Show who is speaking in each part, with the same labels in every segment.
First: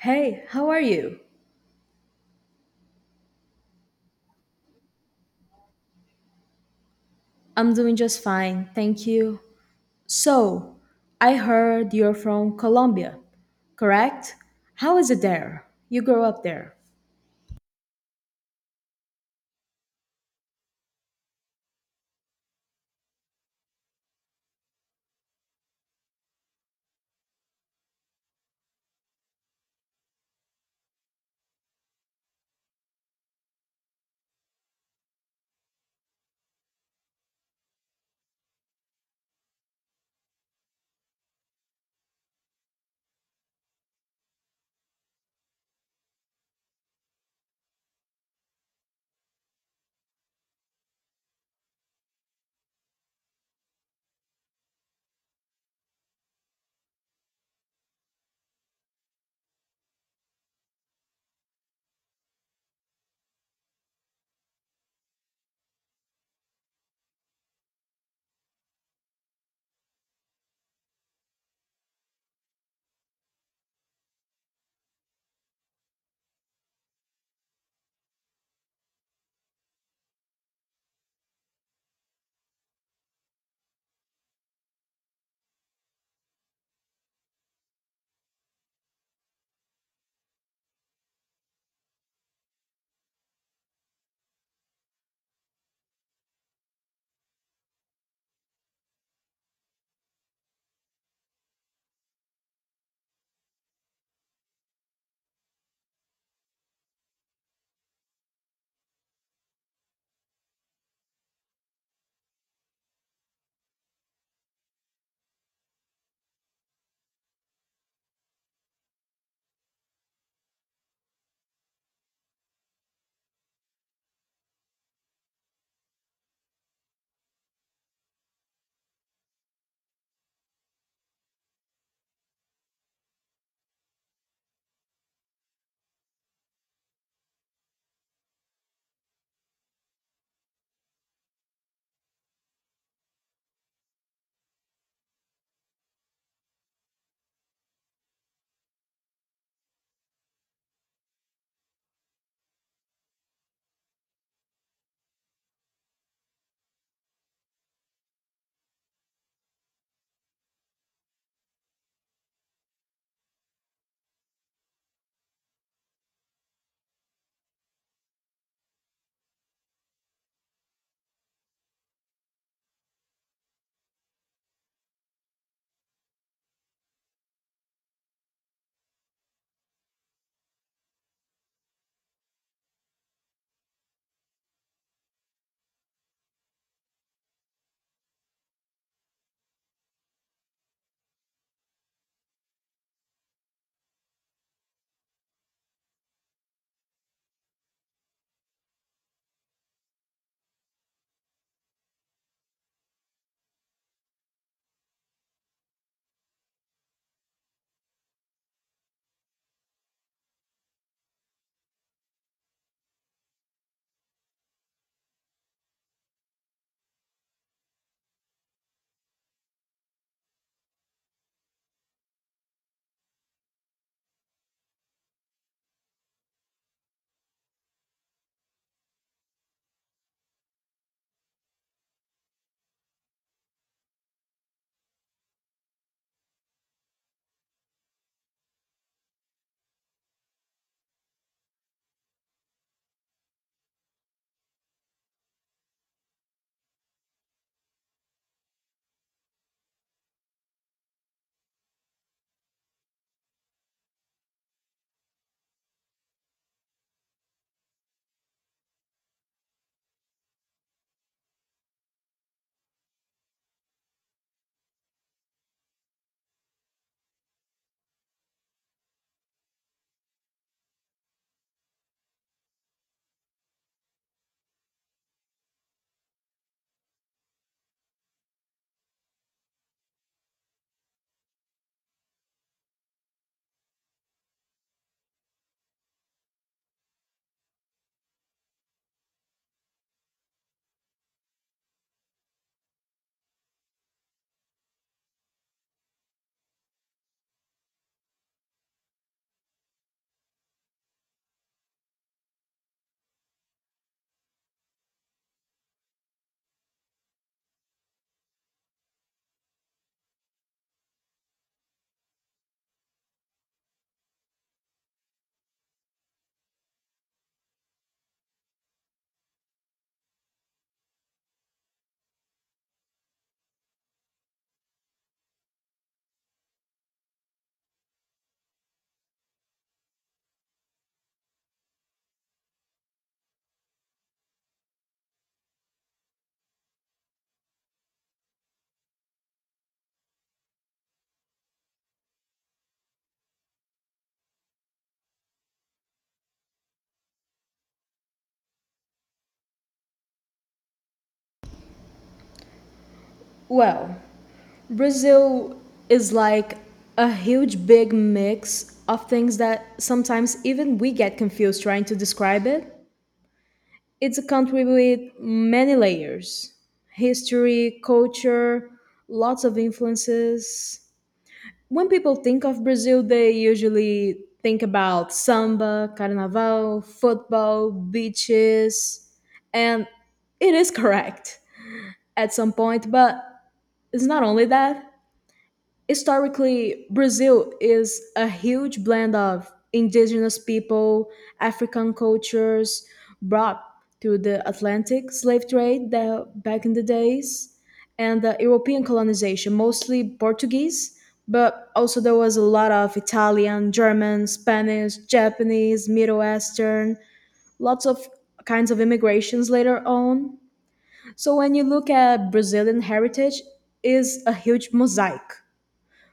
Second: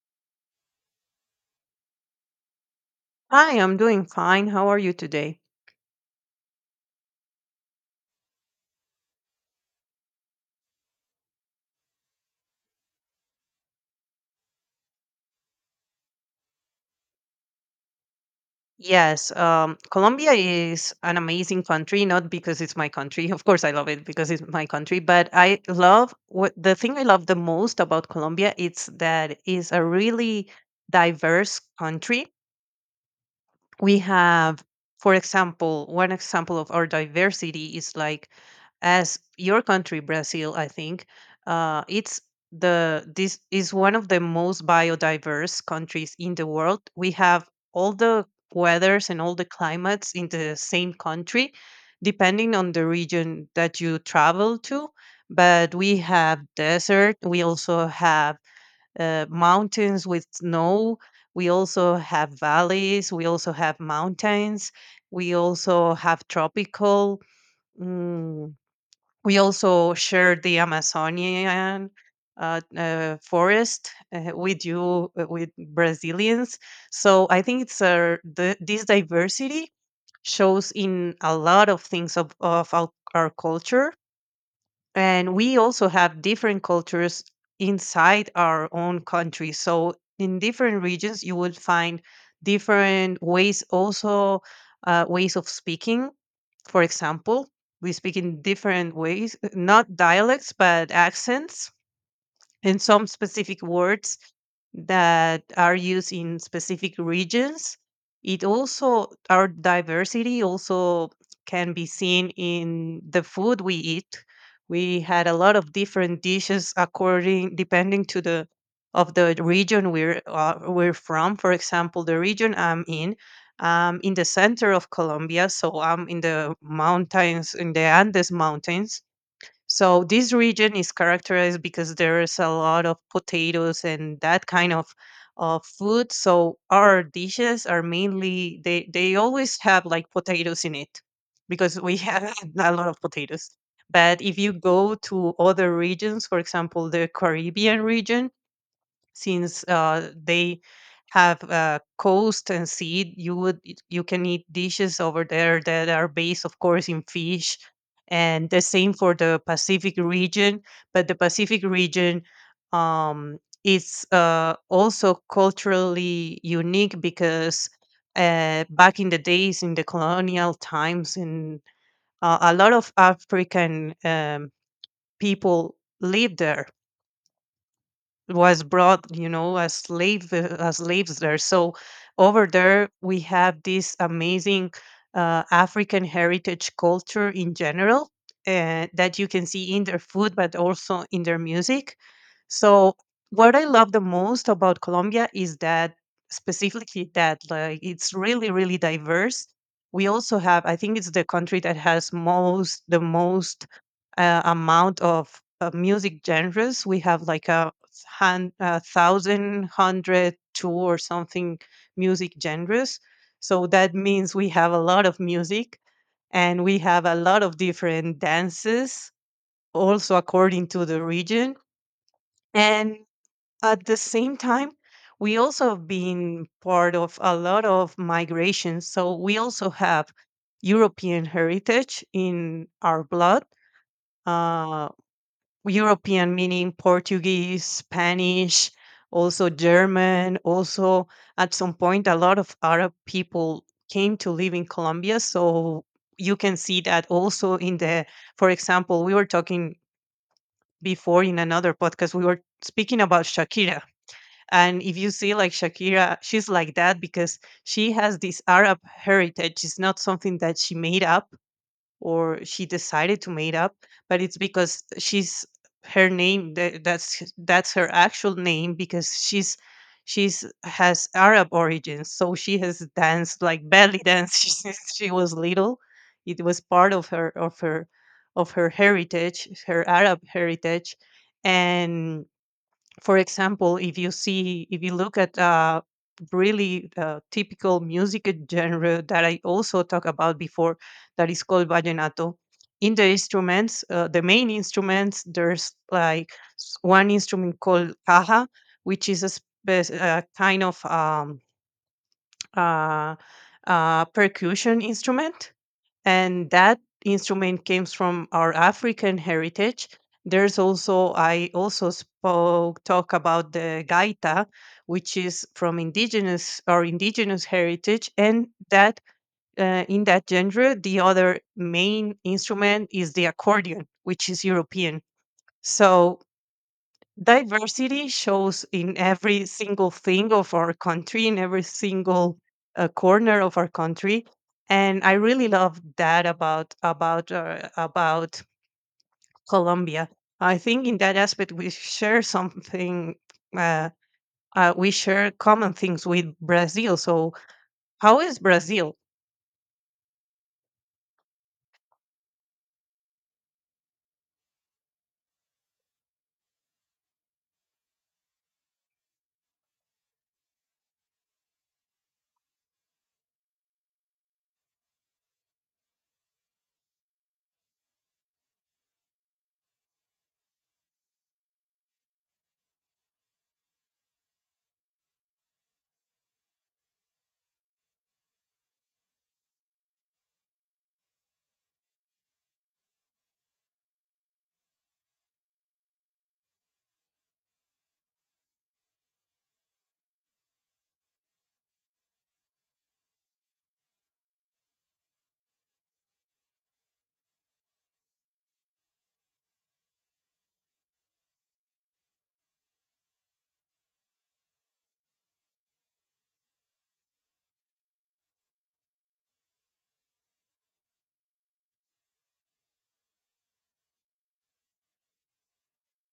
Speaker 1: Hey, how are you?
Speaker 2: Hi, I'm doing fine. How are you today?
Speaker 1: I'm doing just fine, thank you. So, I heard you're from Colombia, correct? How is it there? You grew up there.
Speaker 2: Yes, Colombia is an amazing country, not because it's my country. Of course, I love it because it's my country, but I love what the thing I love the most about Colombia is that it's a really diverse country. We have, for example, one example of our diversity is like as your country Brazil, I think, it's the this is one of the most biodiverse countries in the world. We have all the weathers and all the climates in the same country, depending on the region that you travel to. But we have desert. We also have mountains with snow. We also have valleys. We also have mountains. We also have tropical. mm, we also share the Amazonian forest with you, with Brazilians. So I think it's this diversity shows in a lot of things of our culture. And we also have different cultures inside our own country, so in different regions you will find different ways, also ways of speaking. For example, we speak in different ways, not dialects but accents, and some specific words that are used in specific regions. Our diversity also can be seen in the food we eat. We had a lot of different dishes depending to the of the region we're from. For example, the region I'm in the center of Colombia, so I'm in the mountains, in the Andes mountains, so this region is characterized because there is a lot of potatoes and that kind of food. So our dishes are mainly, they always have like potatoes in it, because we have a lot of potatoes. But if you go to other regions, for example, the Caribbean region, since they have coast and seed, you can eat dishes over there that are based, of course, in fish, and the same for the Pacific region. But the Pacific region, um, is also culturally unique, because back in the days, in the colonial times, in a lot of African people lived there, was brought, as slaves there. So over there we have this amazing African heritage, culture in general, that you can see in their food, but also in their music. So what I love the most about Colombia is that, specifically, that, like, it's really, really diverse. We also have, I think it's the country that has most the most amount of music genres. We have like a thousand hundred two or something music genres. So that means we have a lot of music, and we have a lot of different dances, also according to the region. And at the same time, we also have been part of a lot of migrations. So we also have European heritage in our blood. Uh, European, meaning Portuguese, Spanish, also German. Also, at some point, a lot of Arab people came to live in Colombia. So you can see that also for example, we were talking before in another podcast, we were speaking about Shakira. And if you see, like, Shakira, she's like that because she has this Arab heritage. It's not something that she made up, or she decided to made up, but it's because she's her name tha- that's h- that's her actual name, because she's has Arab origins, so she has danced like belly dance since she was little. It was part of her heritage, her Arab heritage. And, for example, if you look at really typical music genre that I also talked about before, that is called vallenato. In the instruments, the main instruments, there's like one instrument called caja, which is a kind of uh, percussion instrument, and that instrument comes from our African heritage. There's also I also spoke talk about the gaita, which is from indigenous heritage, and that in that genre, the other main instrument is the accordion, which is European. So diversity shows in every single thing of our country, in every single corner of our country, and I really love that about Colombia. I think in that aspect we share something. Uh, we share common things with Brazil. So how is Brazil?
Speaker 1: Well, Brazil is like a huge big mix of things that sometimes even we get confused trying to describe it. It's a country with many layers: history, culture, lots of influences. When people think of Brazil, they usually think about samba, carnaval, football, beaches, and it is correct at some point, but it's not only that. Historically, Brazil is a huge blend of indigenous people, African cultures brought through the Atlantic slave trade that back in the days, and the European colonization, mostly Portuguese, but also there was a lot of Italian, German, Spanish, Japanese, Middle Eastern, lots of kinds of immigrations later on. So when you look at Brazilian heritage, is a huge mosaic.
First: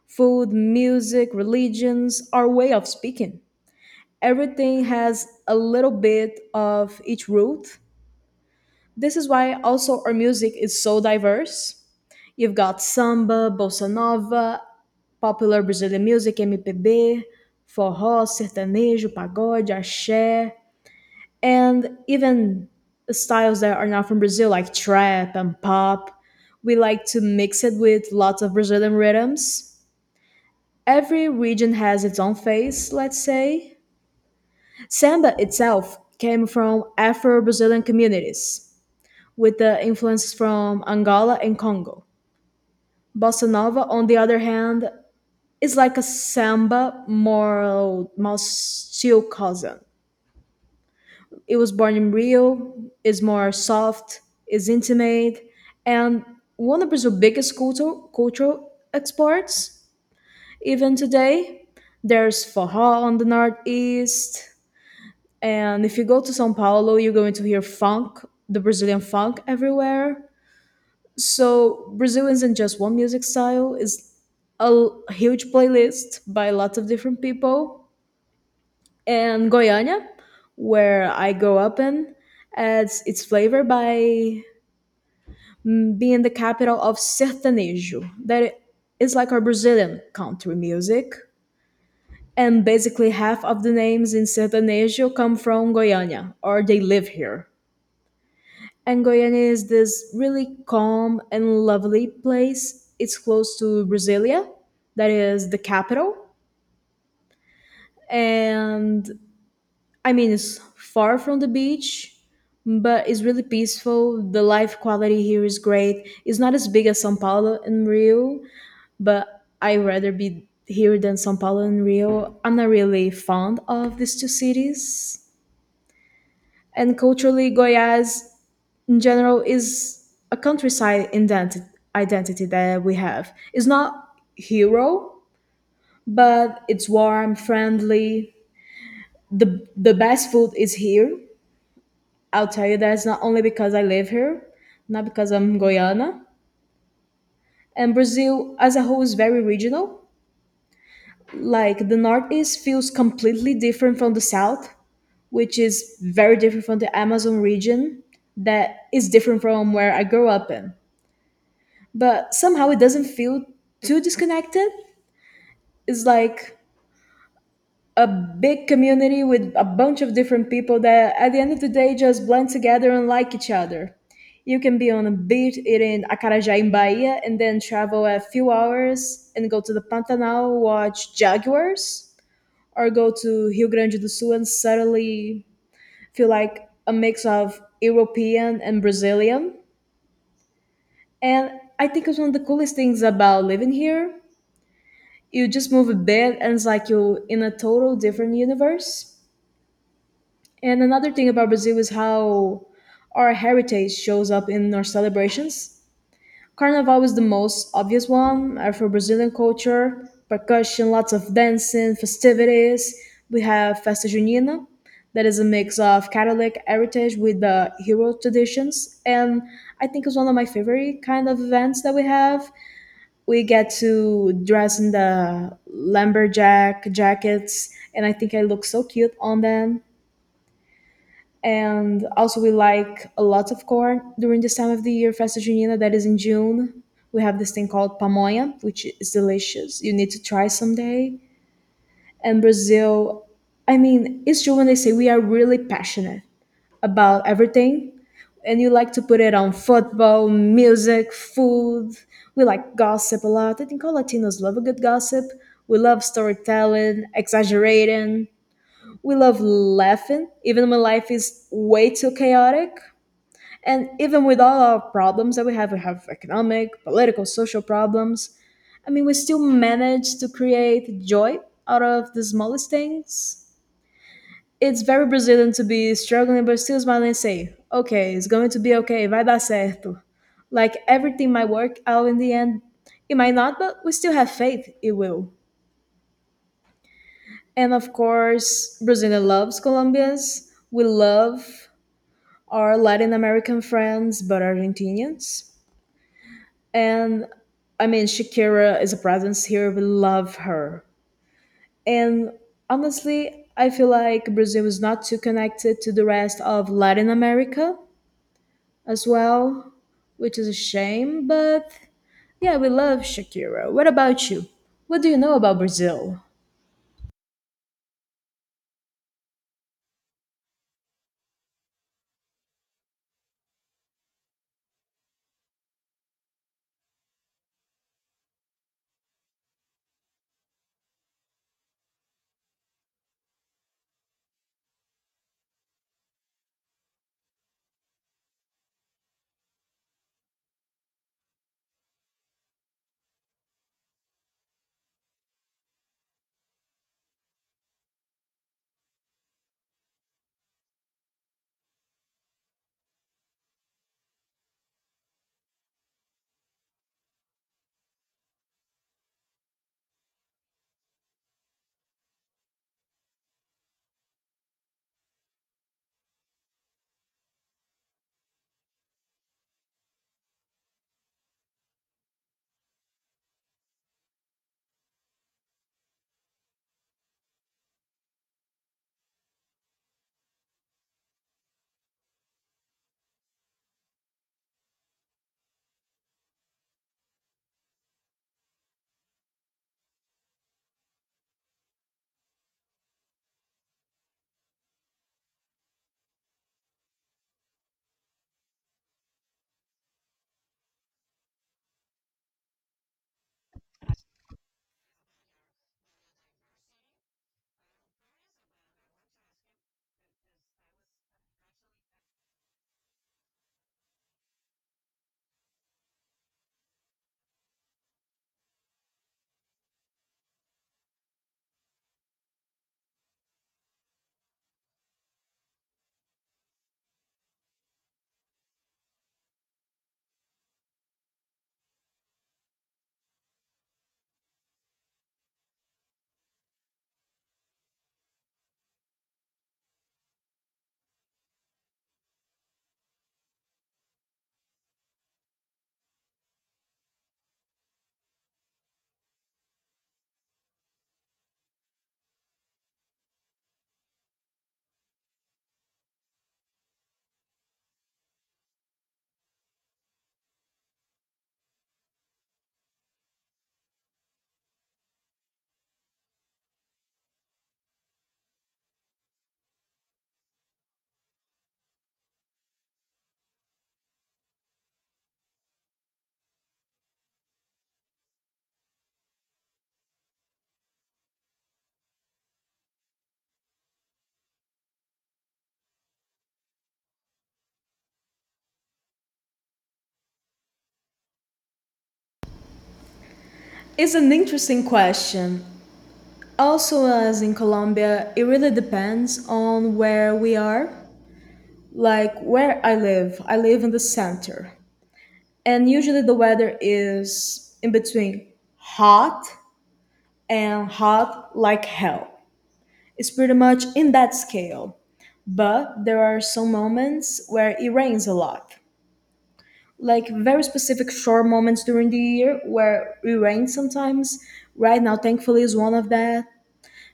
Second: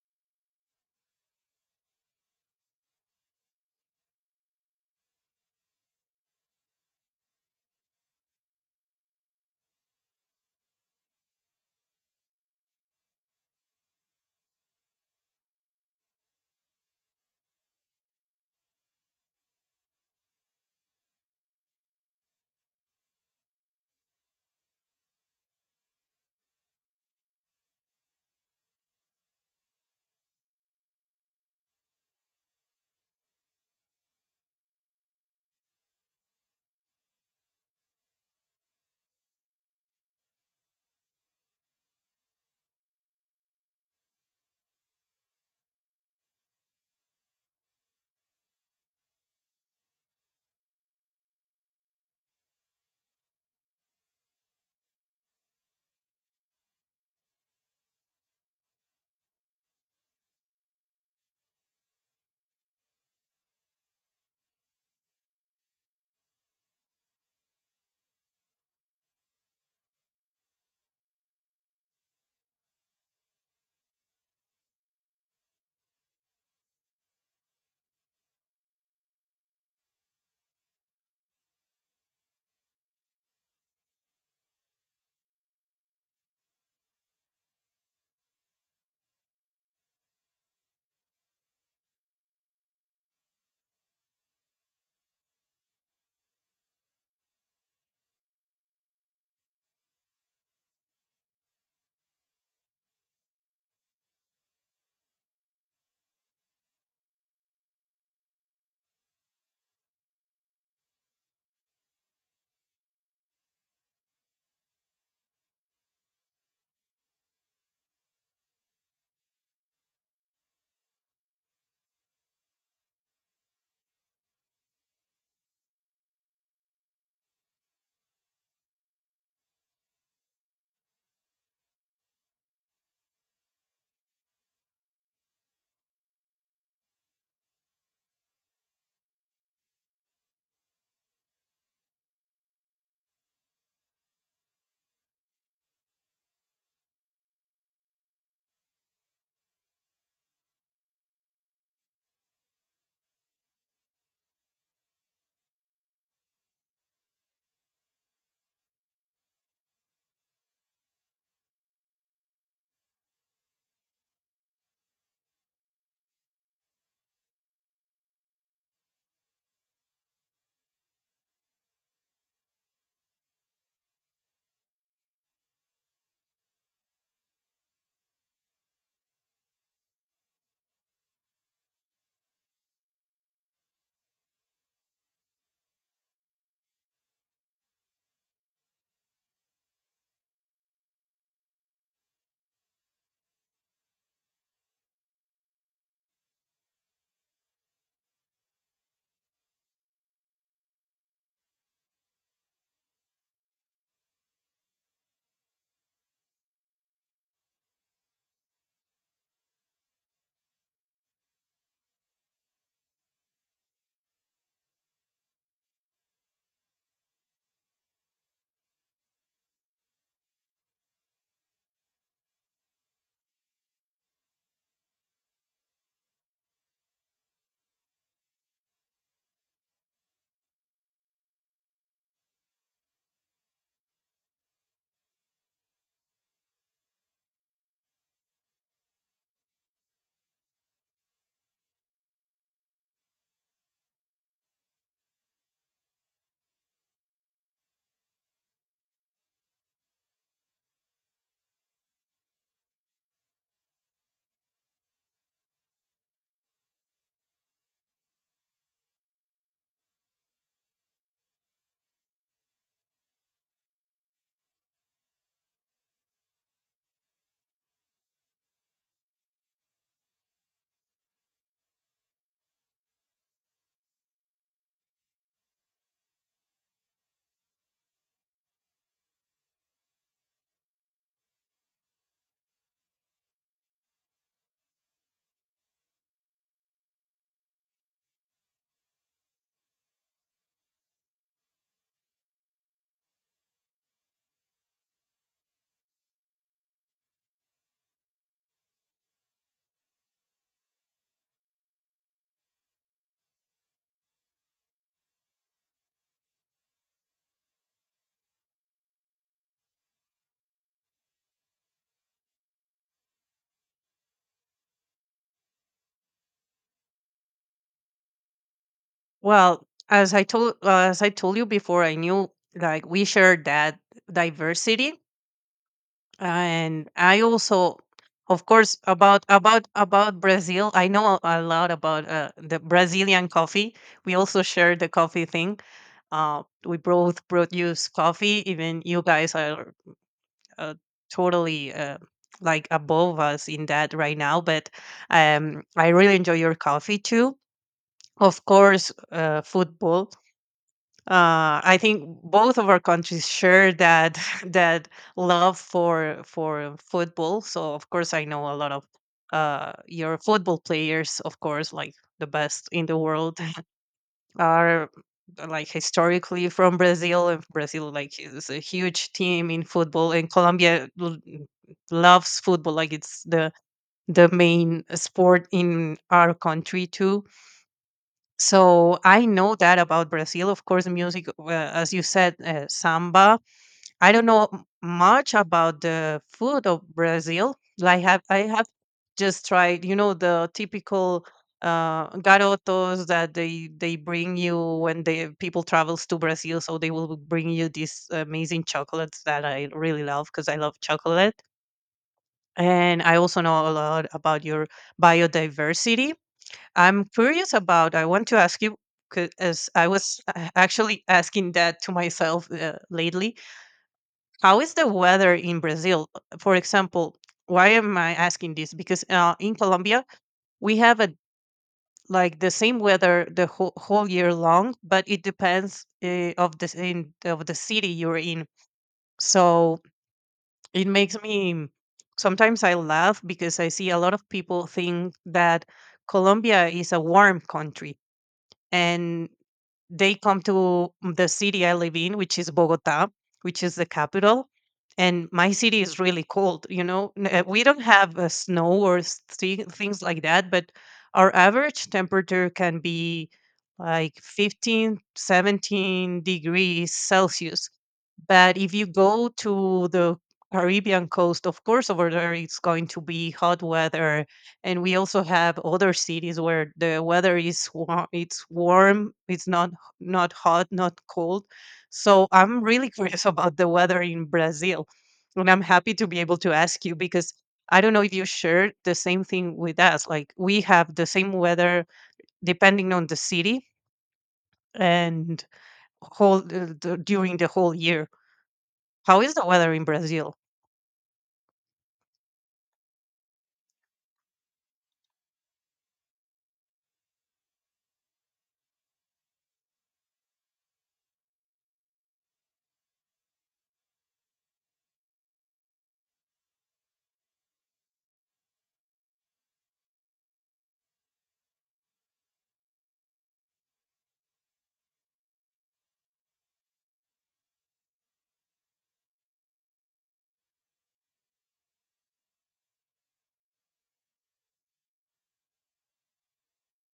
Speaker 1: Food, music, religions, our way of speaking. Everything has a little bit of each root. This is why also our music is so diverse. You've got samba, bossa nova, popular Brazilian music, MPB, forró, sertanejo, pagode, axé, and even styles that are not from Brazil, like trap and pop. We like to mix it with lots of Brazilian rhythms. Every region has its own face, let's say. Samba itself came from Afro Brazilian communities, with the influence from Angola and Congo. Bossa Nova, on the other hand, is like a samba, more Maustio cousin. It was born in Rio, is more soft, is intimate, and one of Brazil's biggest cultural exports, even today. There's forró on the northeast. And if you go to Sao Paulo, you're going to hear funk, the Brazilian funk everywhere. So Brazil isn't just one music style, it's huge playlist by lots of different people. And Goiânia, where I grew up in, adds its flavor by being the capital of sertanejo, that is like our Brazilian country music. And basically half of the names in sertanejo come from Goiânia, or they live here. And Goiânia is this really calm and lovely place. It's close to Brasilia, that is the capital. And I mean, it's far from the beach, but it's really peaceful. The life quality here is great. It's not as big as Sao Paulo and Rio, but I'd rather be here than Sao Paulo and Rio. I'm not really fond of these two cities. And culturally, Goiás in general is a identity that we have. It's not hero, but it's warm, friendly. The best food is here. I'll tell you that it's not only because I live here, not because I'm Guyana. And Brazil as a whole is very regional. Like the Northeast feels completely different from the South, which is very different from the Amazon region that is different from where I grew up in. But somehow it doesn't feel too disconnected. It's like a big community with a bunch of different people that at the end of the day just blend together and like each other. You can be on a beach eating acarajé in Bahia and then travel a few hours and go to the Pantanal, watch jaguars, or go to Rio Grande do Sul and suddenly feel like a mix of European and Brazilian. And I think it's one of the coolest things about living here: you just move a bit and it's like you're in a total different universe. And another thing about Brazil is how our heritage shows up in our celebrations. Carnival is the most obvious one: Afro Brazilian culture, percussion, lots of dancing, festivities. We have Festa Junina, that is a mix of Catholic heritage with the hero traditions. And I think it's one of my favorite kind of events that we have. We get to dress in the lumberjack jackets and I think I look so cute on them. And also we like a lot of corn during this time of the year, Festa Junina, that is in June. We have this thing called pamonha, which is delicious, you need to try someday. And Brazil, I mean, it's true when they say we are really passionate about everything, and you like to put it on football, music, food. We like gossip a lot. I think all Latinos love a good gossip. We love storytelling, exaggerating. We love laughing, even when life is way too chaotic. And even with all our problems that we have economic, political, social problems. I mean, we still manage to create joy out of the smallest things. It's very Brazilian to be struggling but still smiling and say, okay, it's going to be okay, vai dar certo. Like everything might work out in the end. It might not, but we still have faith it will. And of course, Brazil loves Colombians. We love our Latin American friends, but Argentinians. And I mean, Shakira is a presence here. We love her. And honestly, I feel like Brazil is not too connected to the rest of Latin America as well, which is a shame. But yeah, we love Shakira. What about you? What do you know about Brazil?
Speaker 2: Well, as I told you before, I knew like we share that diversity. And I also, of course, about Brazil, I know a lot about the Brazilian coffee. We also share the coffee thing. We both produce coffee, even you guys are uh, totally like above us in that right now. But I really enjoy your coffee too. Of course, football. I think both of our countries share that that love for football. So of course, I know a lot of your football players, of course, like the best in the world, are like historically from Brazil, and Brazil, like, is a huge team in football, and Colombia loves football, like it's the main sport in our country too. So I know that about Brazil. Of course, music, as you said, samba. I don't know much about the food of Brazil. Like, have I have just tried the typical garotos that they bring you when the people travels to Brazil. So they will bring you these amazing chocolates that I really love because I love chocolate. And I also know a lot about your biodiversity. I want to ask you, because I was actually asking that to myself lately, how is the weather in Brazil? For example, why am I asking this? Because in Colombia, we have a like the same weather the whole, whole year long, but it depends of the city you're in. So, it makes me sometimes I laugh because I see a lot of people think that Colombia is a warm country, and they come to the city I live in, which is Bogota, which is the capital. And my city is really cold. We don't have snow or things like that, but our average temperature can be like 15, 17 degrees Celsius. But if you go to the Caribbean coast, of course, over there it's going to be hot weather, and we also have other cities where the weather is warm. It's warm. It's not hot, not cold. So I'm really curious about the weather in Brazil. And I'm happy to be able to ask you because I don't know if you share the same thing with us. Like, we have the same weather depending on the city, and during the whole year. How is the weather in Brazil?
Speaker 1: It's an interesting question. Also, as in Colombia, it really depends on where we are. Like where I live in the center, and usually the weather is in between hot and hot like hell. It's pretty much in that scale, but there are some moments where it rains a lot, like very specific short moments during the year where it rains sometimes. Right now, thankfully, is one of that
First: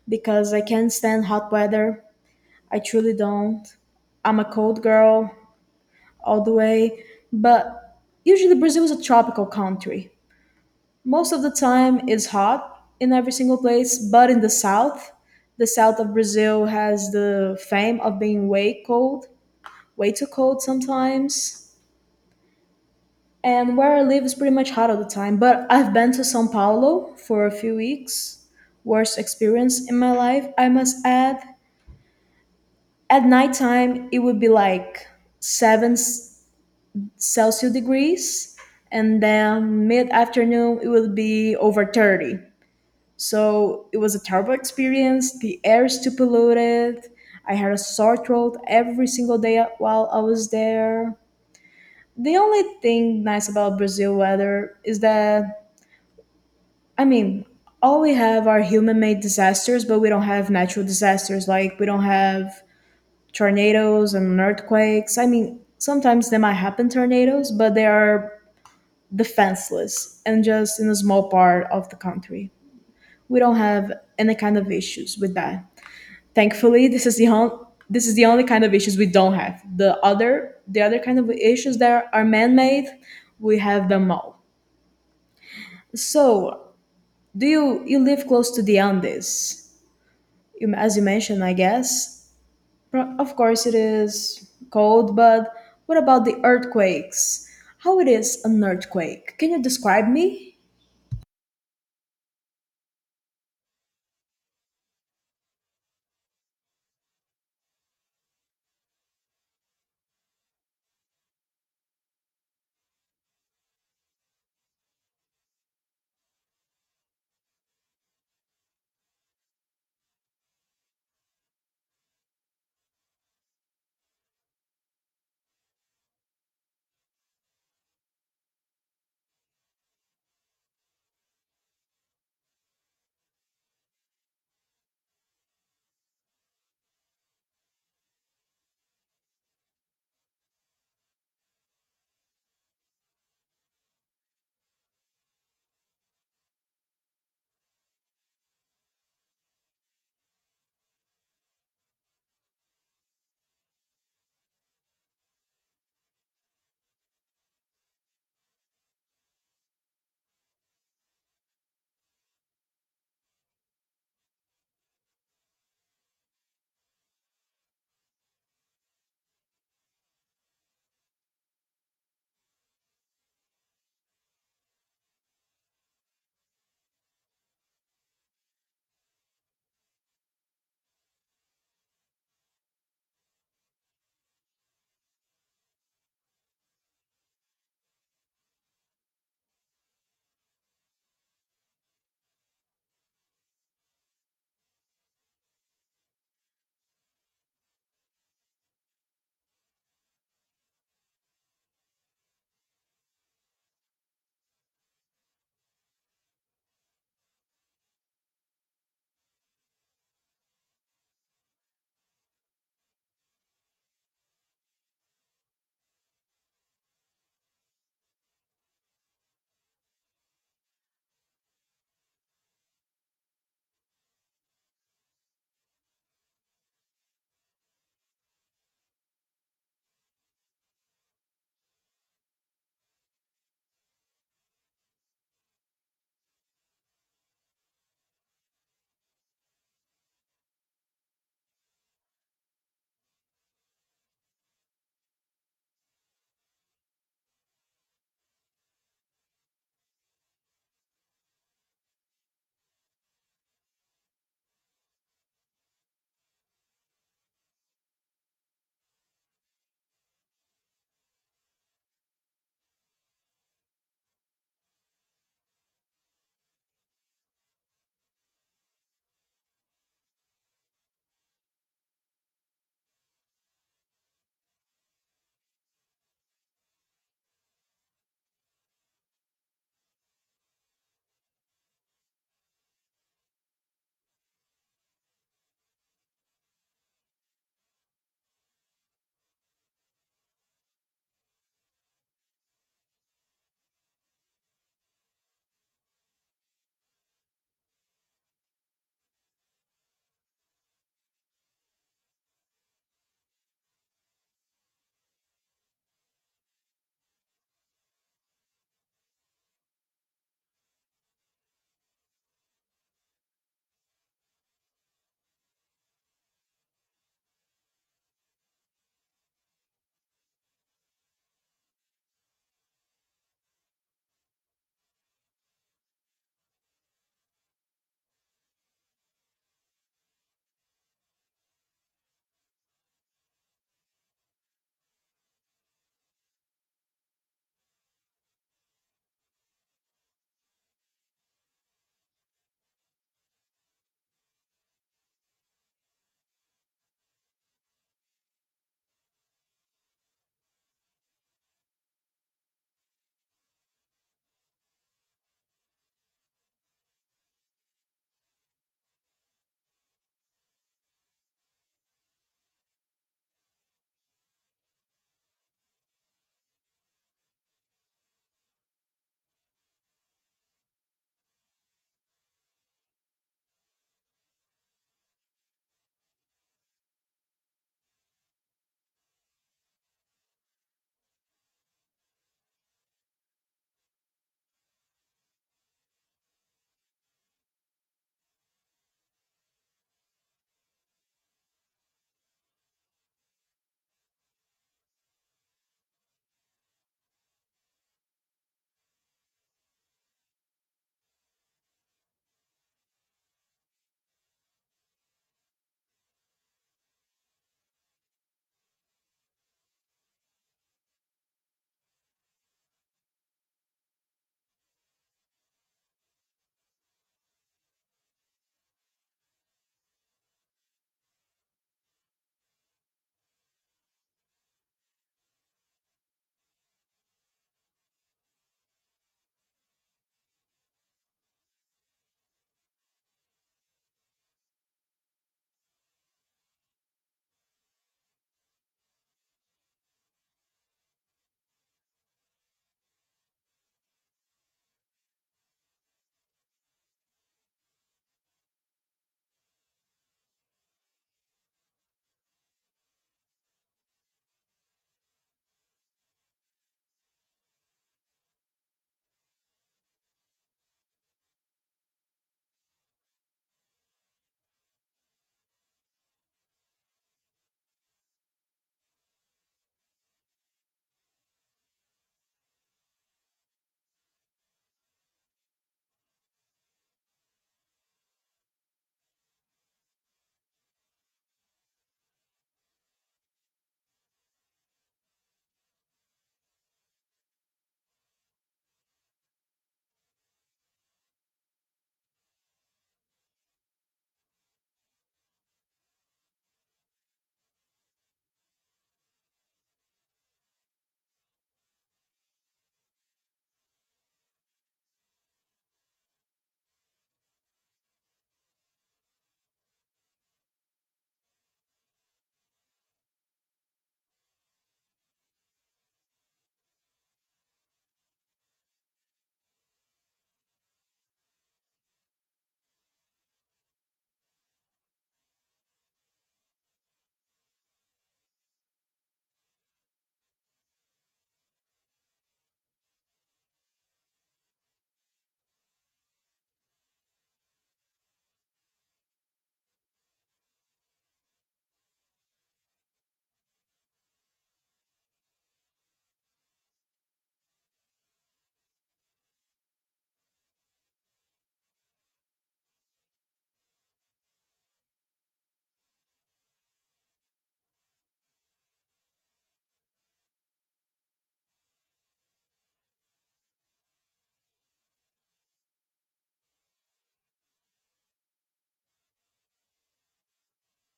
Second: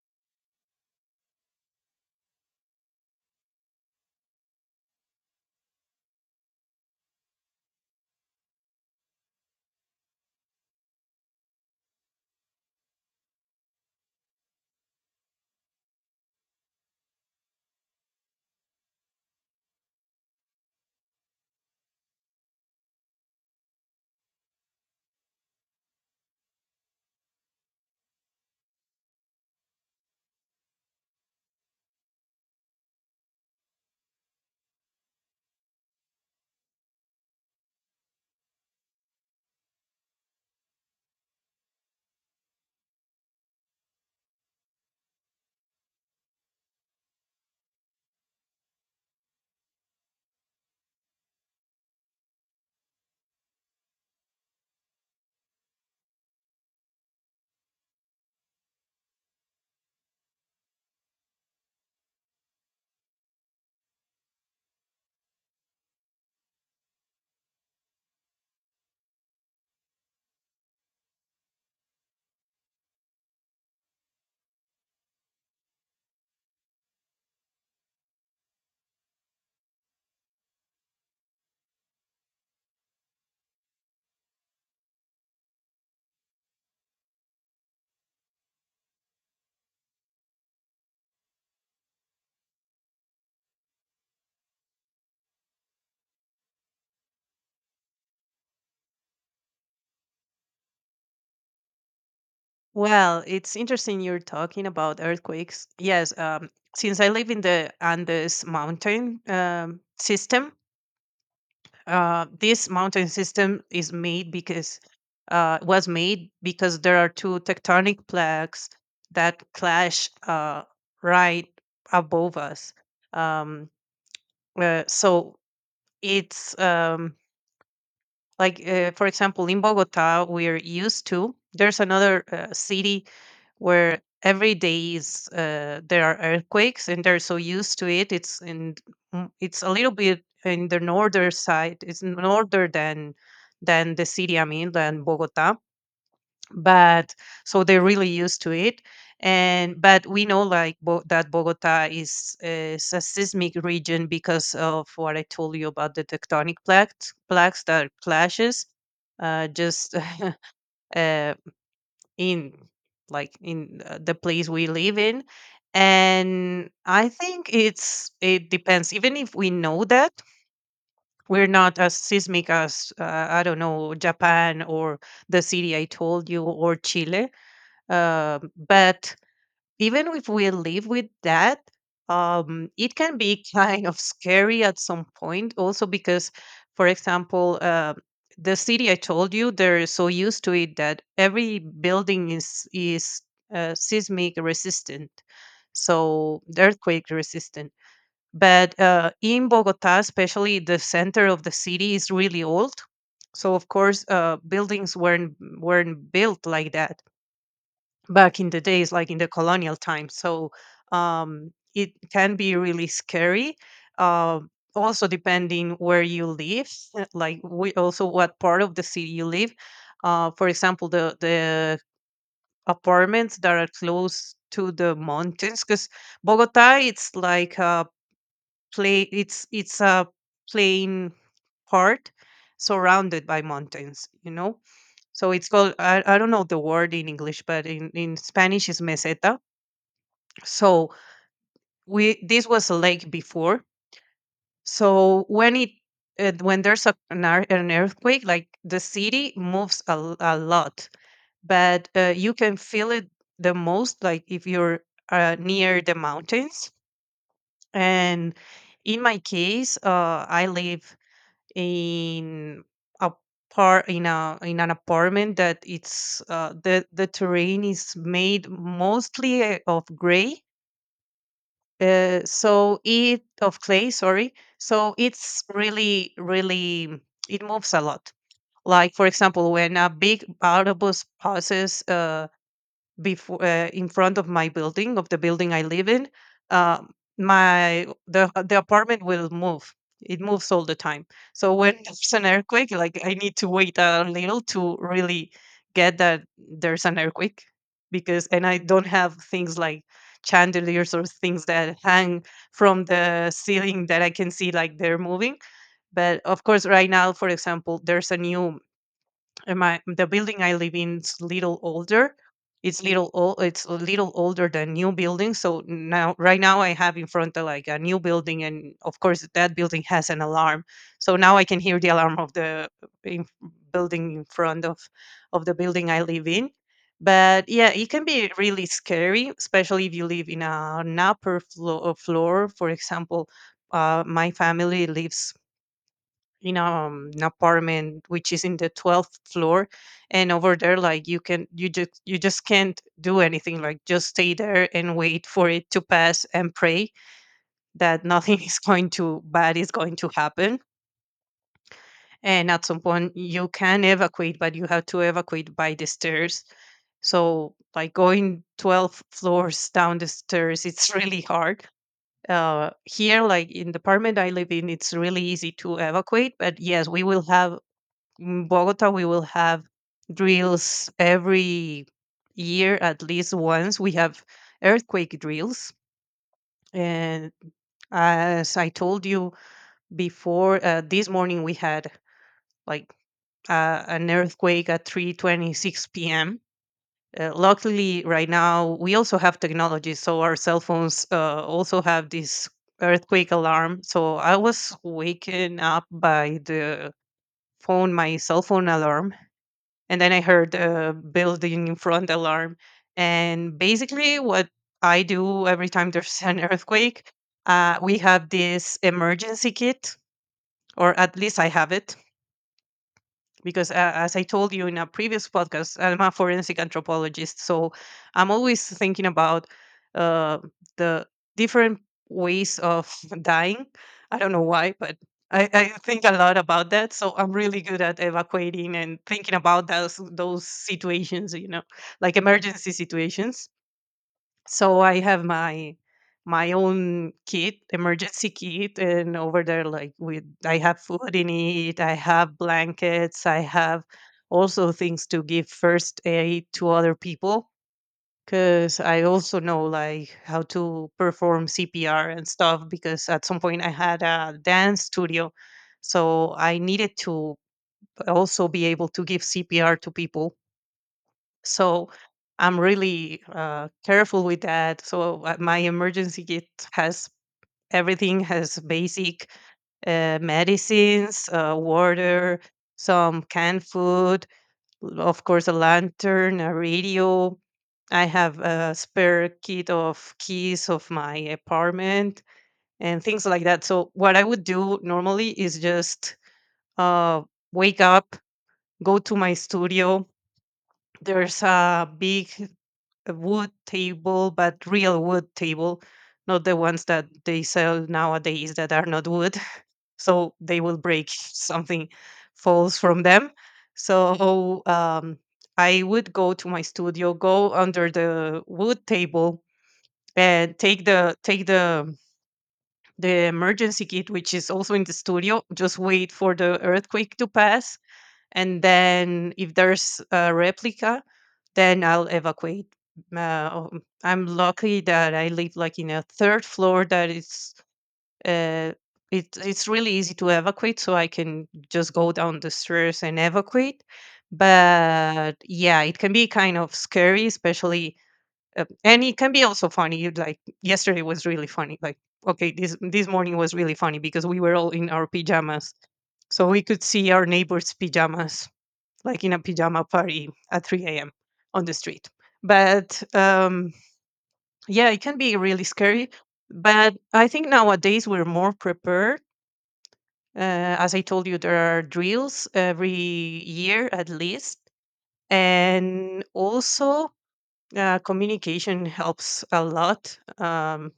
Speaker 1: because I can't stand hot weather. I truly don't. I'm a cold girl all the way. But usually, Brazil is a tropical country. Most of the time, it's hot in every single place, but in the south of Brazil has the fame of being way cold, way too cold sometimes. And where I live is pretty much hot all the time. But I've been to Sao Paulo for a few weeks. Worst experience in my life, I must add. At nighttime, it would be like 7 s- Celsius degrees. And then mid afternoon, it would be over 30. So it was a terrible experience. The air is too polluted. I had a sore throat every single day while I was there. The only thing nice about Brazil weather is that, I mean, all we have are human made disasters, but we don't have natural disasters. Like, we don't have tornadoes and earthquakes. I mean, sometimes they might happen tornadoes, but they are defenseless and just in a small part of the country. We don't have any kind of issues with that. Thankfully, this is the only kind of issues we don't have. The other kind of issues that are man-made, we have them all. So, do you live close to the Andes, you- as you mentioned, I guess? Of course, it is cold, but what about the earthquakes? How it is an earthquake? Can you describe me?
Speaker 2: Well, it's interesting you're talking about earthquakes. Yes, since I live in the Andes mountain system, this mountain system is made because was made because there are two tectonic plaques that clash right above us. Um, so it's like, for example, in Bogota, we're used to, there's another city where every day is there are earthquakes and they're so used to it. It's in it's a little bit in the northern side. It's northern than the city, I mean, than Bogota. But so they're really used to it. And but we know, like, that Bogota is a seismic region because of what I told you about the tectonic plaques that clashes just uh, in like in the place we live in. And I think it depends. Even if we know that we're not as seismic as I don't know, Japan, or the city I told you, or Chile, but even if we live with that, it can be kind of scary at some point, also because, for example, the city I told you, they're so used to it that every building is seismic resistant, so earthquake resistant. But in Bogota, especially the center of the city, is really old. So of course, buildings weren't built like that back in the days, like in the colonial times. So it can be really scary. Uh, Also, depending where you live, like we also what part of the city you live. For example, the apartments that are close to the mountains, because Bogota, it's like a play. It's a plain part surrounded by mountains. So it's called I don't know the word in English, but in Spanish is meseta. So we this was a lake before. So when there's an earthquake, like the city moves a lot. But you can feel it the most, like if you're near the mountains. And in my case, I live in a in a in an apartment that it's, the terrain is made mostly, of gray. So it Of clay, sorry. So it's really, really, it moves a lot. Like, for example, when a big autobus passes, before in front of my building of the building I live in, uh, my the apartment will move. It moves all the time. So when there's an earthquake, like I need to wait a little to really get that there's an earthquake. Because, and I don't have things like chandeliers or things that hang from the ceiling that I can see, like they're moving. But of course, right now, for example, there's a new, and my the building I live in is little older. It's little old. It's a little older than new buildings. So now, right now, I have in front of like a new building, and of course, that building has an alarm. So now I can hear the alarm of the, in, building in front of the building I live in. But yeah, it can be really scary, especially if you live in an upper floor. For example, my family lives in, an apartment which is in the 12th floor. And over there, like you just can't do anything, like just stay there and wait for it to pass and pray that nothing is going to bad is going to happen. And at some point you can evacuate, but you have to evacuate by the stairs. So like going 12 floors down the stairs, it's really hard. Here, like in the apartment I live in, it's really easy to evacuate. But yes, we will have in Bogota, we will have drills every year, at least once. We have earthquake drills. And as I told you before, this morning we had, like an earthquake at 3:26 p.m. Luckily, right now we also have technology, so our cell phones, also have this earthquake alarm. So I was waken up by the phone, my cell phone alarm, and then I heard a building in front alarm. And basically, what I do every time there's an earthquake, we have this emergency kit, or at least I have it. Because, as I told you in a previous podcast, I'm a forensic anthropologist, so I'm always thinking about, uh, the different ways of dying. I don't know why, but I think a lot about that. So I'm really good at evacuating and thinking about those situations, you know, like emergency situations. So I have my own kit emergency kit, and over there, like with I have food in it, I have blankets, I have also things to give first aid to other people. Because I also know like how to perform CPR and stuff, because at some point I had a dance studio. So I needed to also be able to give CPR to people. So I'm really, careful with that. So, my emergency kit has has basic, medicines, water, some canned food, of course, a lantern, a radio. I have a spare kit of keys of my apartment and things like that. So, what I would do normally is just, uh, wake up, go to my studio. There's a big, a wood table, but real wood table, not the ones that they sell nowadays that are not wood. So they will break if something falls from them. So, I would go to my studio, go under the wood table, and take the emergency kit, which is also in the studio. Just wait for the earthquake to pass, and then if there's a replica, then I'll evacuate. I'm lucky that I live like in a third floor that it's, uh, it's really easy to evacuate, so I can just go down the stairs and evacuate. But yeah, it can be kind of scary, especially, and it can be also funny. You'd Like, yesterday was really funny. Like, okay, this morning was really funny because we were all in our pajamas, so we could see our neighbors' pajamas, like in a pajama party at 3 a.m. on the street. But yeah, it can be really scary. But I think nowadays we're more prepared. As I told you, there are drills every year at least. And also, communication helps a lot,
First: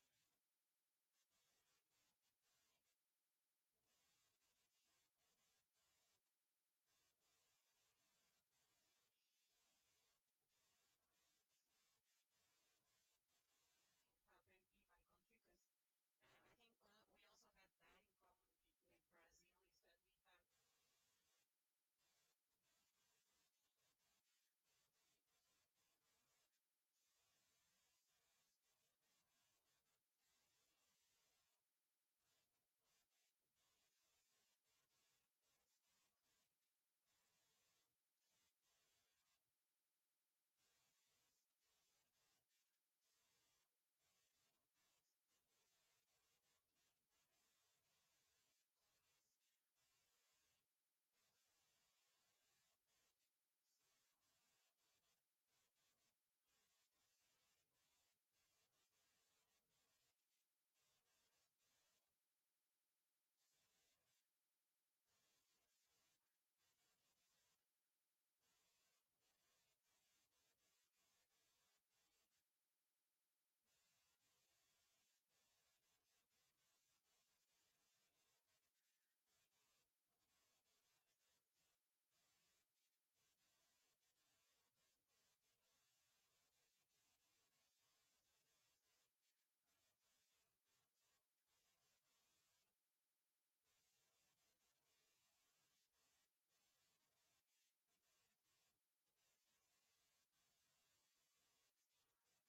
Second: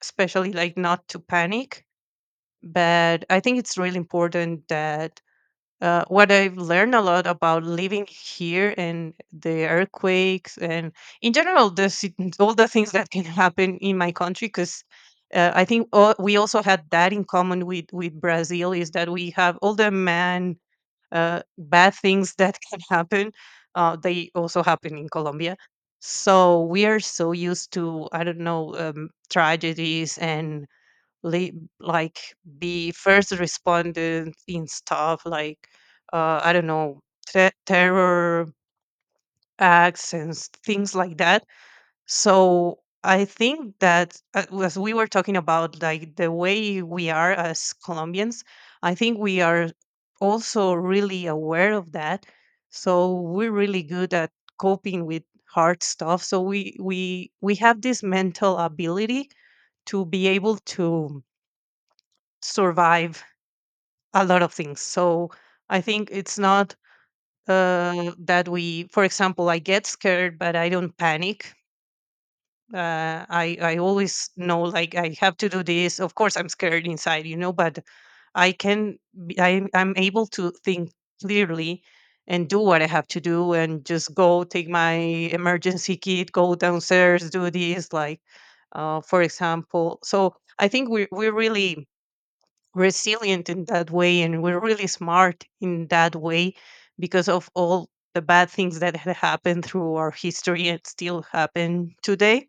Speaker 2: especially like not to panic. But I think it's really important that, what I've learned a lot about living here and the earthquakes and in general the all the things that can happen in my country, because, I think we also had that in common with Brazil, is that we have all the man bad things that can happen. They also happen in Colombia. So we are so used to, I don't know, tragedies and, li- like be first responded in stuff like, I don't know, terror acts and things like that. So I think that, as we were talking about, like the way we are as Colombians, I think we are also really aware of that. So we're really good at coping with hard stuff. So we have this mental ability to be able to survive a lot of things. So I think it's not, that we, for example, I get scared, but I don't panic. I always know, like I have to do this. Of course, I'm scared inside, you know, but I can... I'm able to think clearly and do what I have to do and just go take my emergency kit, go downstairs, do this. Like, for example, so I think we really resilient in that way, and we're really smart in that way because of all the bad things that had happened through our history and still happen today.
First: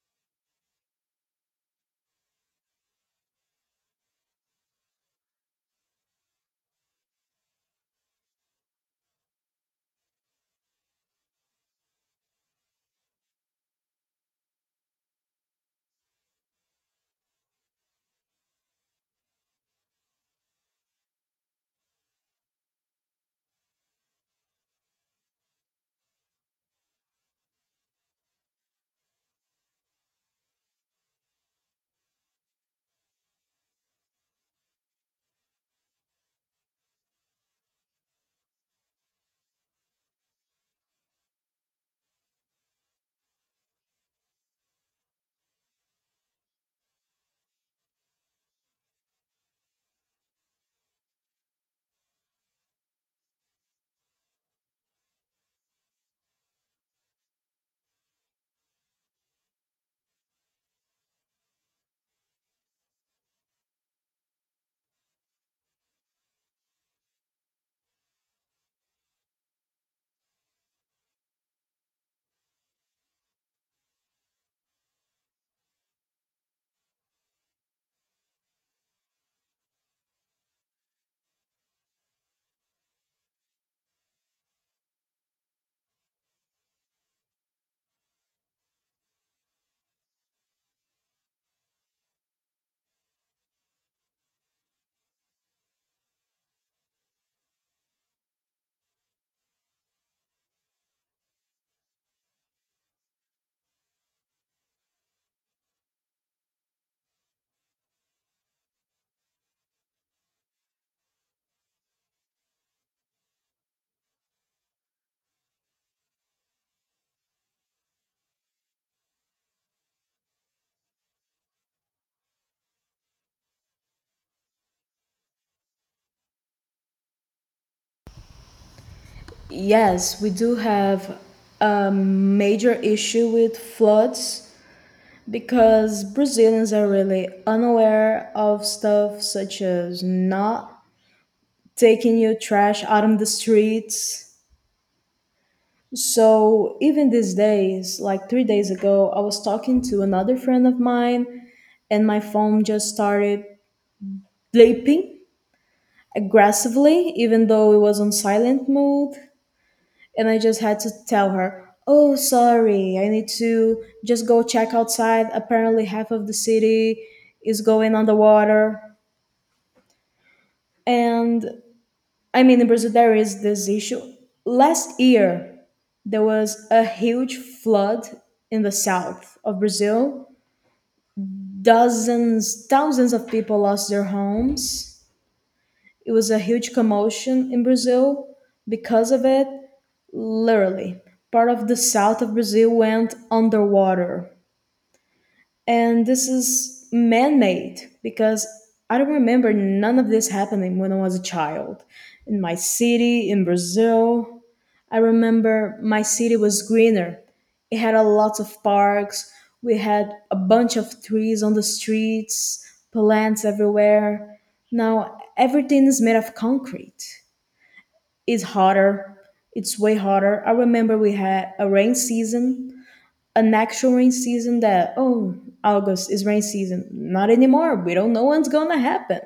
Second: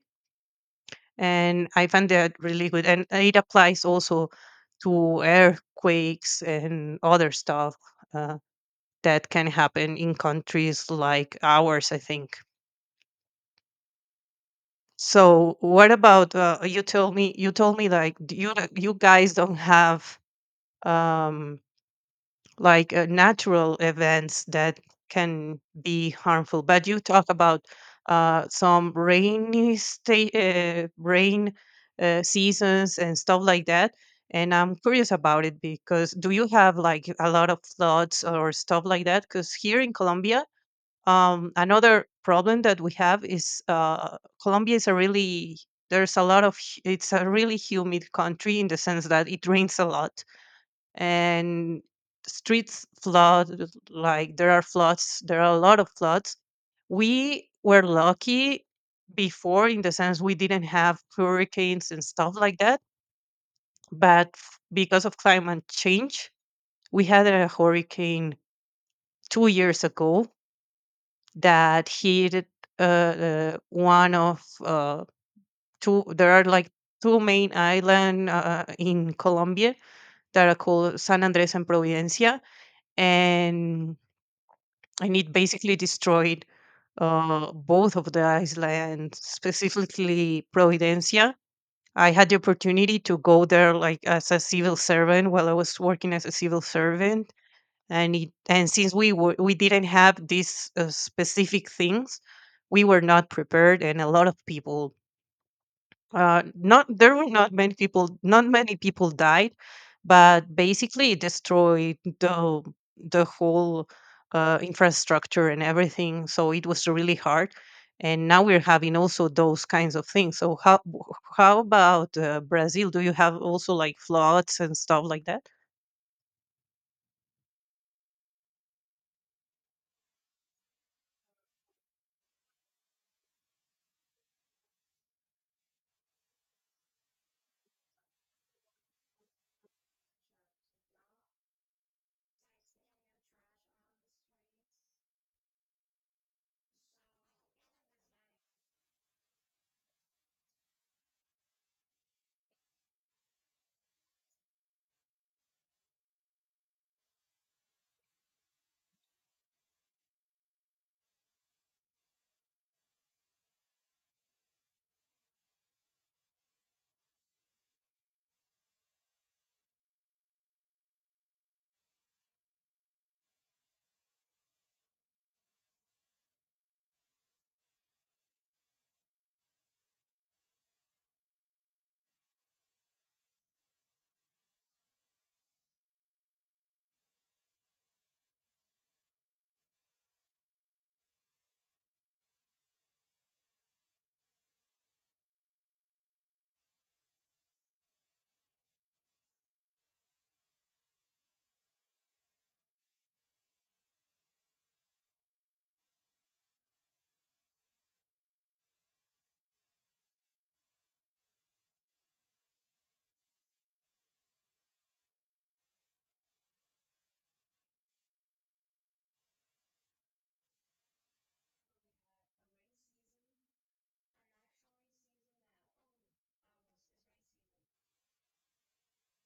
Speaker 2: And I find that really good, and it applies also to earthquakes and other stuff, uh, that can happen in countries like ours, I think. So what about, you told me, like, you guys don't have, um like, natural events that can be harmful. But you talk about, some rain, seasons and stuff like that. And I'm curious about it, because do you have like a lot of floods or stuff like that? Because here in Colombia, another problem that we have is, Colombia is a really there's a lot of, it's a really humid country in the sense that it rains a lot. And streets flood, like there are a lot of floods. We were lucky before in the sense we didn't have hurricanes and stuff like that. But because of climate change we had a hurricane 2 years ago that hit, one of, two there are like two main island, in Colombia, that are called San Andres and Providencia. And and it basically destroyed, both of the islands, specifically Providencia. I had the opportunity to go there, like as a civil servant, while I was working as a civil servant, and it, and since we didn't have these, specific things, we were not prepared, and a lot of people, not, there were not many people died. But basically it destroyed the whole, infrastructure and everything, so it was really hard. And now we're having also those kinds of things. So, how about, Brazil, do you have also like floods and stuff like that?
Speaker 1: Yes, we do have a major issue with floods because Brazilians are really unaware of stuff such as not taking your trash out on the streets. So, even these days, like 3 days ago, I was talking to another friend of mine and my phone just started bleeping aggressively, even though it was on silent mode. And I just had to tell her, oh, sorry, I need to just go check outside. Apparently, half of the city is going underwater. And I mean, in Brazil, there is this issue. Last year, there was a huge flood in the south of Brazil. Dozens, thousands of people lost their homes. It was a huge commotion in Brazil because of it. Literally, part of the south of Brazil went underwater. And this is man made because I don't remember none of this happening when I was a child. In my city, in Brazil, I remember my city was greener. It had a lot of parks. We had a bunch of trees on the streets, plants everywhere. Now everything is made of concrete. It's hotter. It's way hotter. I remember we had a rain season, an actual rain season that, oh, August is rain season. Not anymore. We don't know what's going to happen.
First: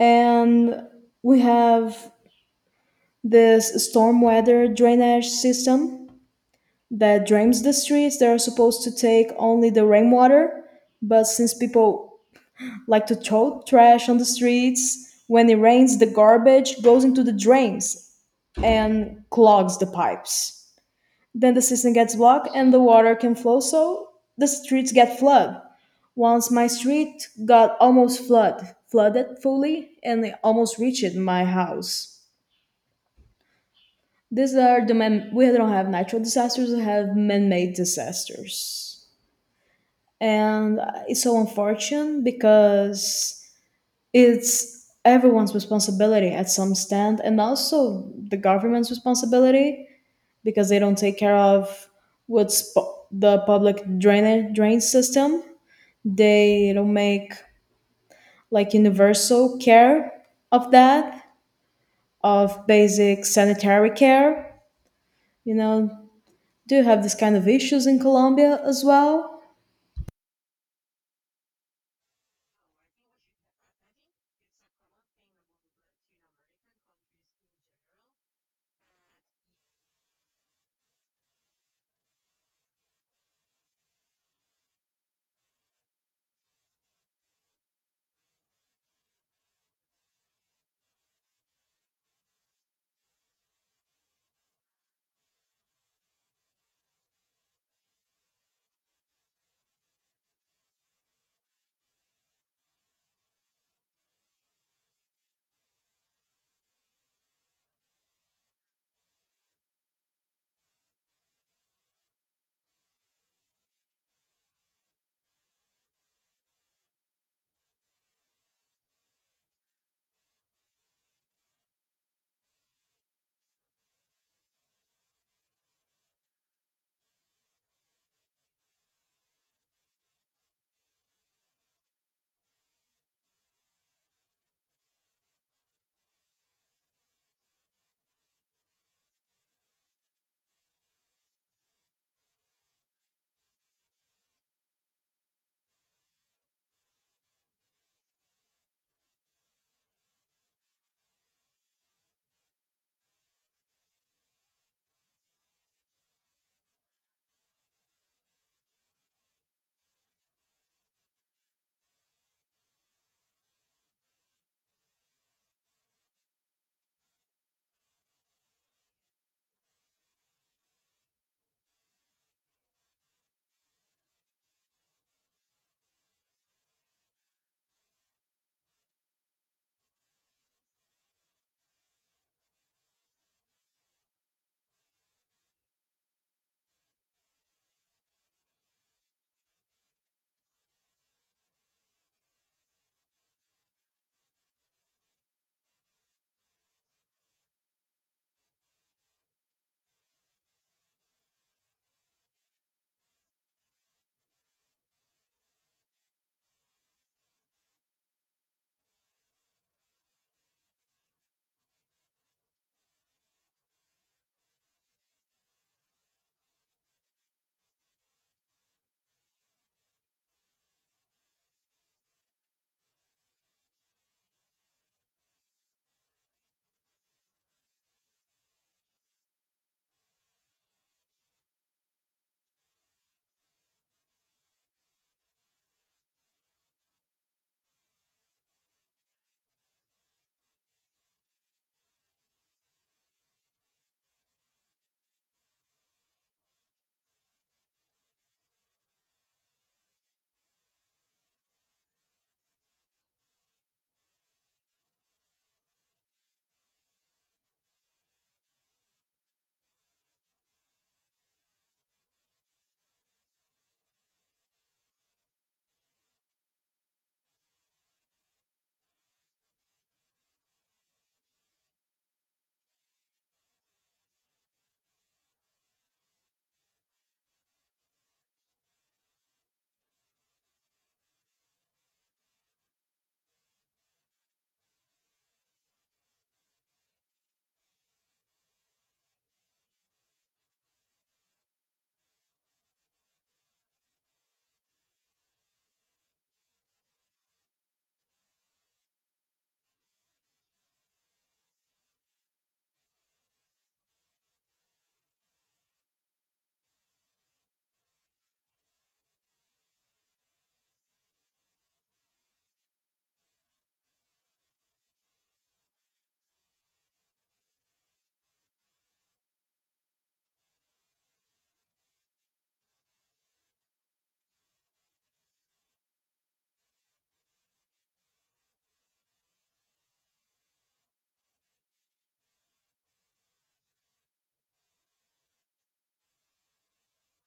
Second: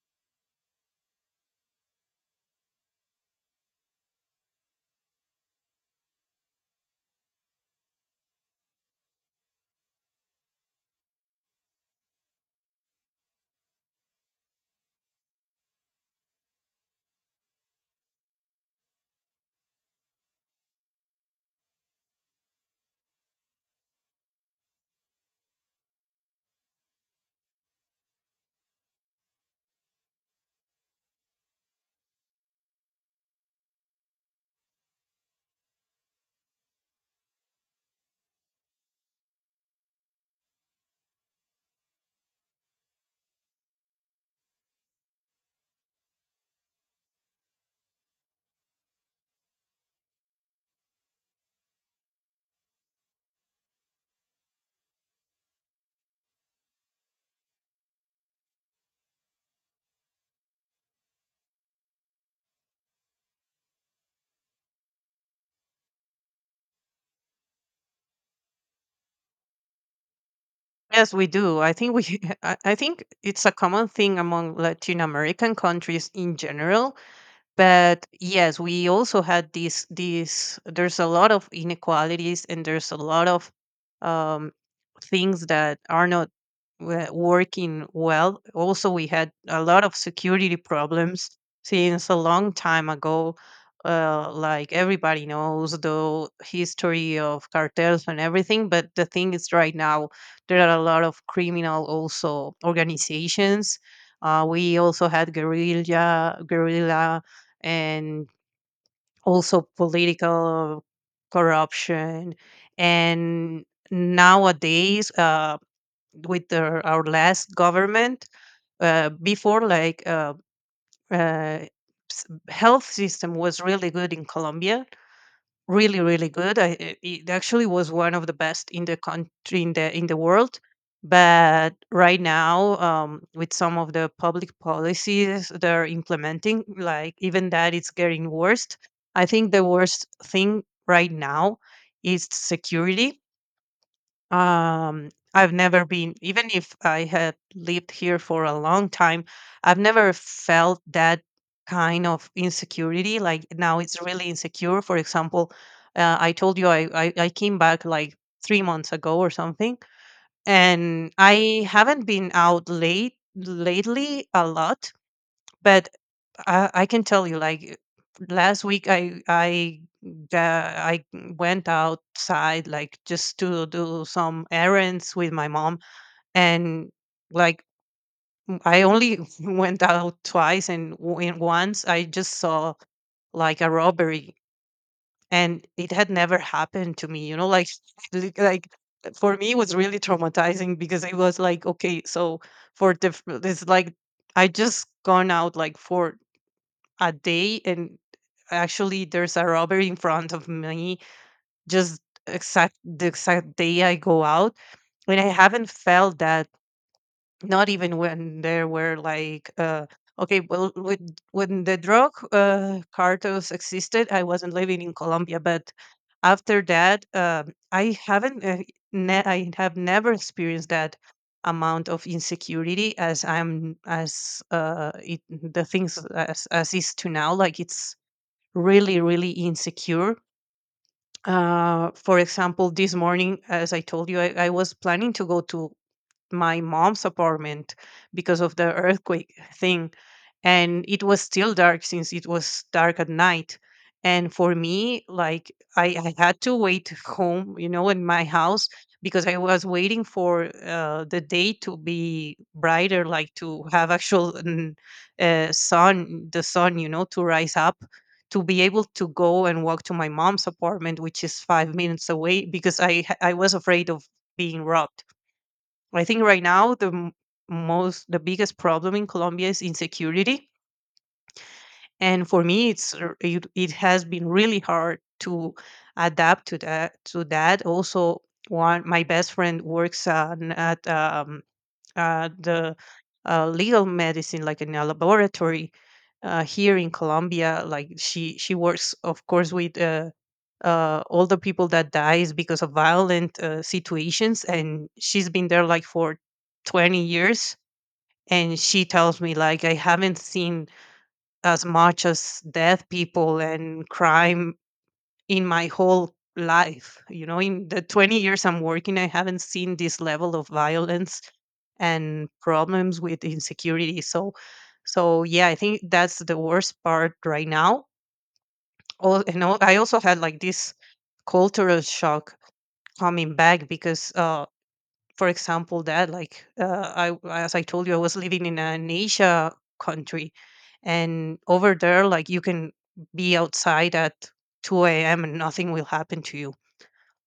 Speaker 1: And we have this storm weather drainage system that drains the streets. They're supposed to take only the rainwater, but since people like to throw trash on the streets, when it rains, the garbage goes into the drains and clogs the pipes. Then the system gets blocked and the water can flow, so the streets get flooded. Once my street got almost flooded fully, and it almost reached my house. These are the man. We don't have natural disasters. We have man-made disasters, and it's so unfortunate because it's everyone's responsibility at some stand, and also the government's responsibility because they don't take care of the public drain system. They don't make like universal care of that, of basic sanitary care. You know, do you have this kind of issues in Colombia as well?
Speaker 2: Yes, we do. I think we I think it's a common thing among Latin American countries in general. But yes, we also had these. There's a lot of inequalities, and there's a lot of, um, things that are not, working well. Also, we had a lot of security problems since a long time ago. Like everybody knows the history of cartels and everything, but the thing is, right now there are a lot of criminal also organizations. We also had guerrilla and also political corruption. And nowadays, with our last government, uh, before like uh, uh, health system was really good in Colombia, really good. It actually was one of the best in the country, in the world, but right now, with some of the public policies they're implementing, like even that, it's getting worse. I think the worst thing right now is security. I've never been, even if I had lived here for a long time, I've never felt that kind of insecurity. Like, now it's really insecure. For example, I told you I came back like 3 months ago or something, and I haven't been out late lately a lot. But I can tell you, like, last week, I went outside, like just to do some errands with my mom, and like, I only went out twice, and once I just saw like a robbery, and it had never happened to me. You know, like like, for me, it was really traumatizing, because it was like, okay, so for the it's like, I just gone out like for a day, and actually there's a robbery in front of me, just exact the exact day I go out. And I haven't felt that, not even when there were like okay, well, when the drug cartels existed. I wasn't living in Colombia, but after that, I haven't I have never experienced that amount of insecurity as the things as is to now. Like, it's really, really insecure. For example, this morning, as I told you, I was planning to go to my mom's apartment because of the earthquake thing, and it was still dark, since it was dark at night. And for me, like I had to wait home, you know, in my house, because I was waiting for the day to be brighter, like to have actual mm, sun the sun, you know, to rise up, to be able to go and walk to my mom's apartment, which is 5 minutes away, because I was afraid of being robbed. I think right now the m- most the biggest problem in Colombia is insecurity, and for me, it has been really hard to adapt to that. To that, also, one my best friend works at the legal medicine, like in a laboratory here in Colombia. Like, she works, of course, with. All the people that dies because of violent situations. And she's been there like for 20 years, and she tells me like, I haven't seen as much as dead people and crime in my whole life, you know. In the 20 years I'm working, I haven't seen this level of violence and problems with insecurity. So, so yeah, I think that's the worst part right now. Oh, and I also had like this cultural shock coming back, because for example that, like I as I told you, I was living in an Asia country, and over there, like, you can be outside at 2 a.m and nothing will happen to you.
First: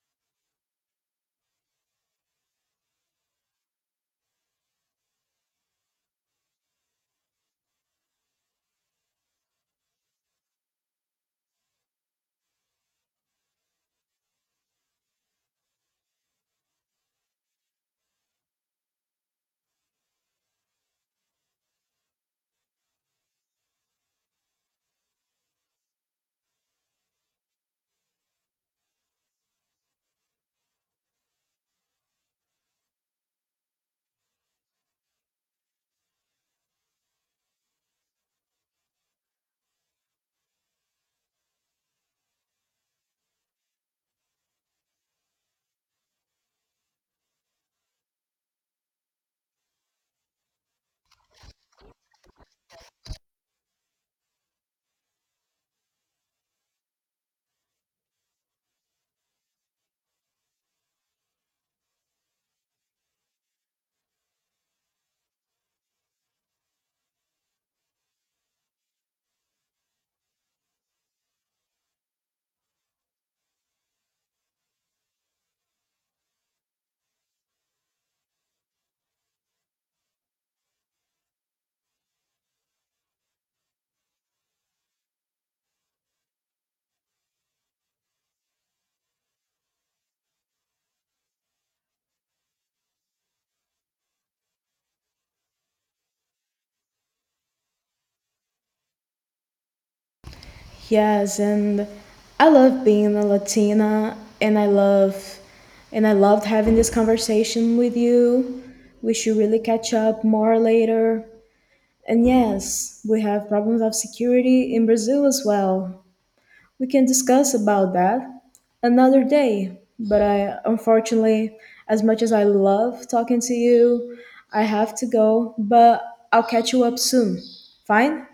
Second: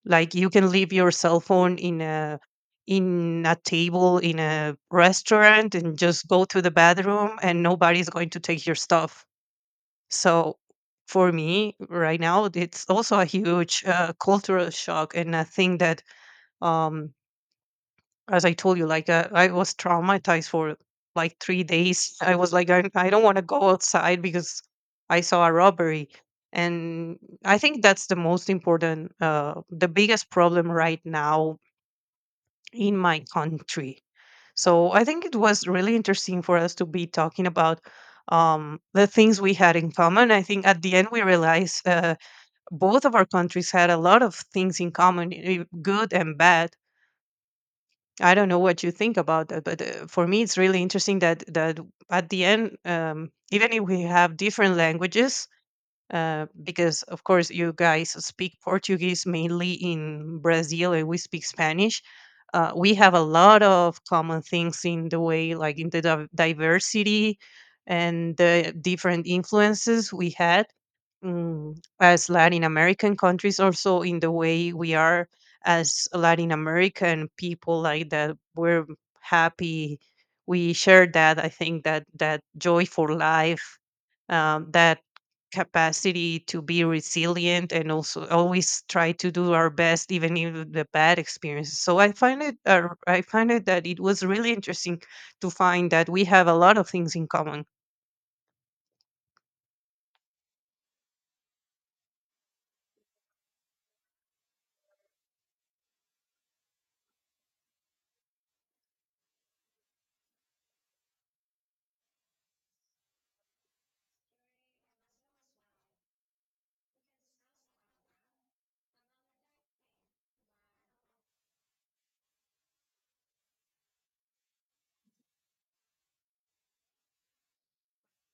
Speaker 2: Like, you can leave your cell phone in a table in a restaurant, and just go to the bathroom, and nobody's going to take your stuff. So, for me right now, it's also a huge cultural shock, and a thing that, um, as I told you, like I was traumatized for like 3 days. I was like, I don't want to go outside because I saw a robbery. And I think that's the most important, the biggest problem right now in my country. So, I think it was really interesting for us to be talking about the things we had in common. I think at the end, we realized, both of our countries had a lot of things in common, eh, good and bad. I don't know what you think about that, but for me, it's really interesting that at the end, even if we have different languages, because of course, you guys speak Portuguese mainly in Brazil, and we speak Spanish. We have a lot of common things in the way, like in the diversity and the different influences we had. Mm, as Latin American countries, also in the way we are as Latin American people, like, that we're happy. We share that. I think that that joy for life, that capacity to be resilient, and also always try to do our best, even in the bad experiences. So, I find it. I find it that it was really interesting to find that we have a lot of things in common.
Speaker 1: Yes, and I love being a Latina, and I love, and I loved having this conversation with you. We should really catch up more later. And yes, we have problems of security in Brazil as well. We can discuss about that another day. But I, unfortunately, as much as I love talking to you, I have to go, but I'll catch you up soon. Fine?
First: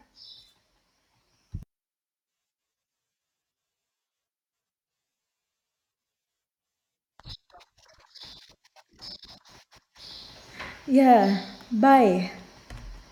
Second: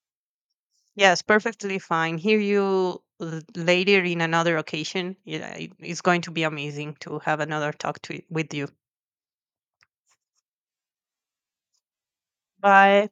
Speaker 2: Yes, perfectly fine. Hear you later in another occasion. Yeah, it's going to be amazing to have another talk with you.
Speaker 1: Yeah. Bye.
Speaker 2: Bye.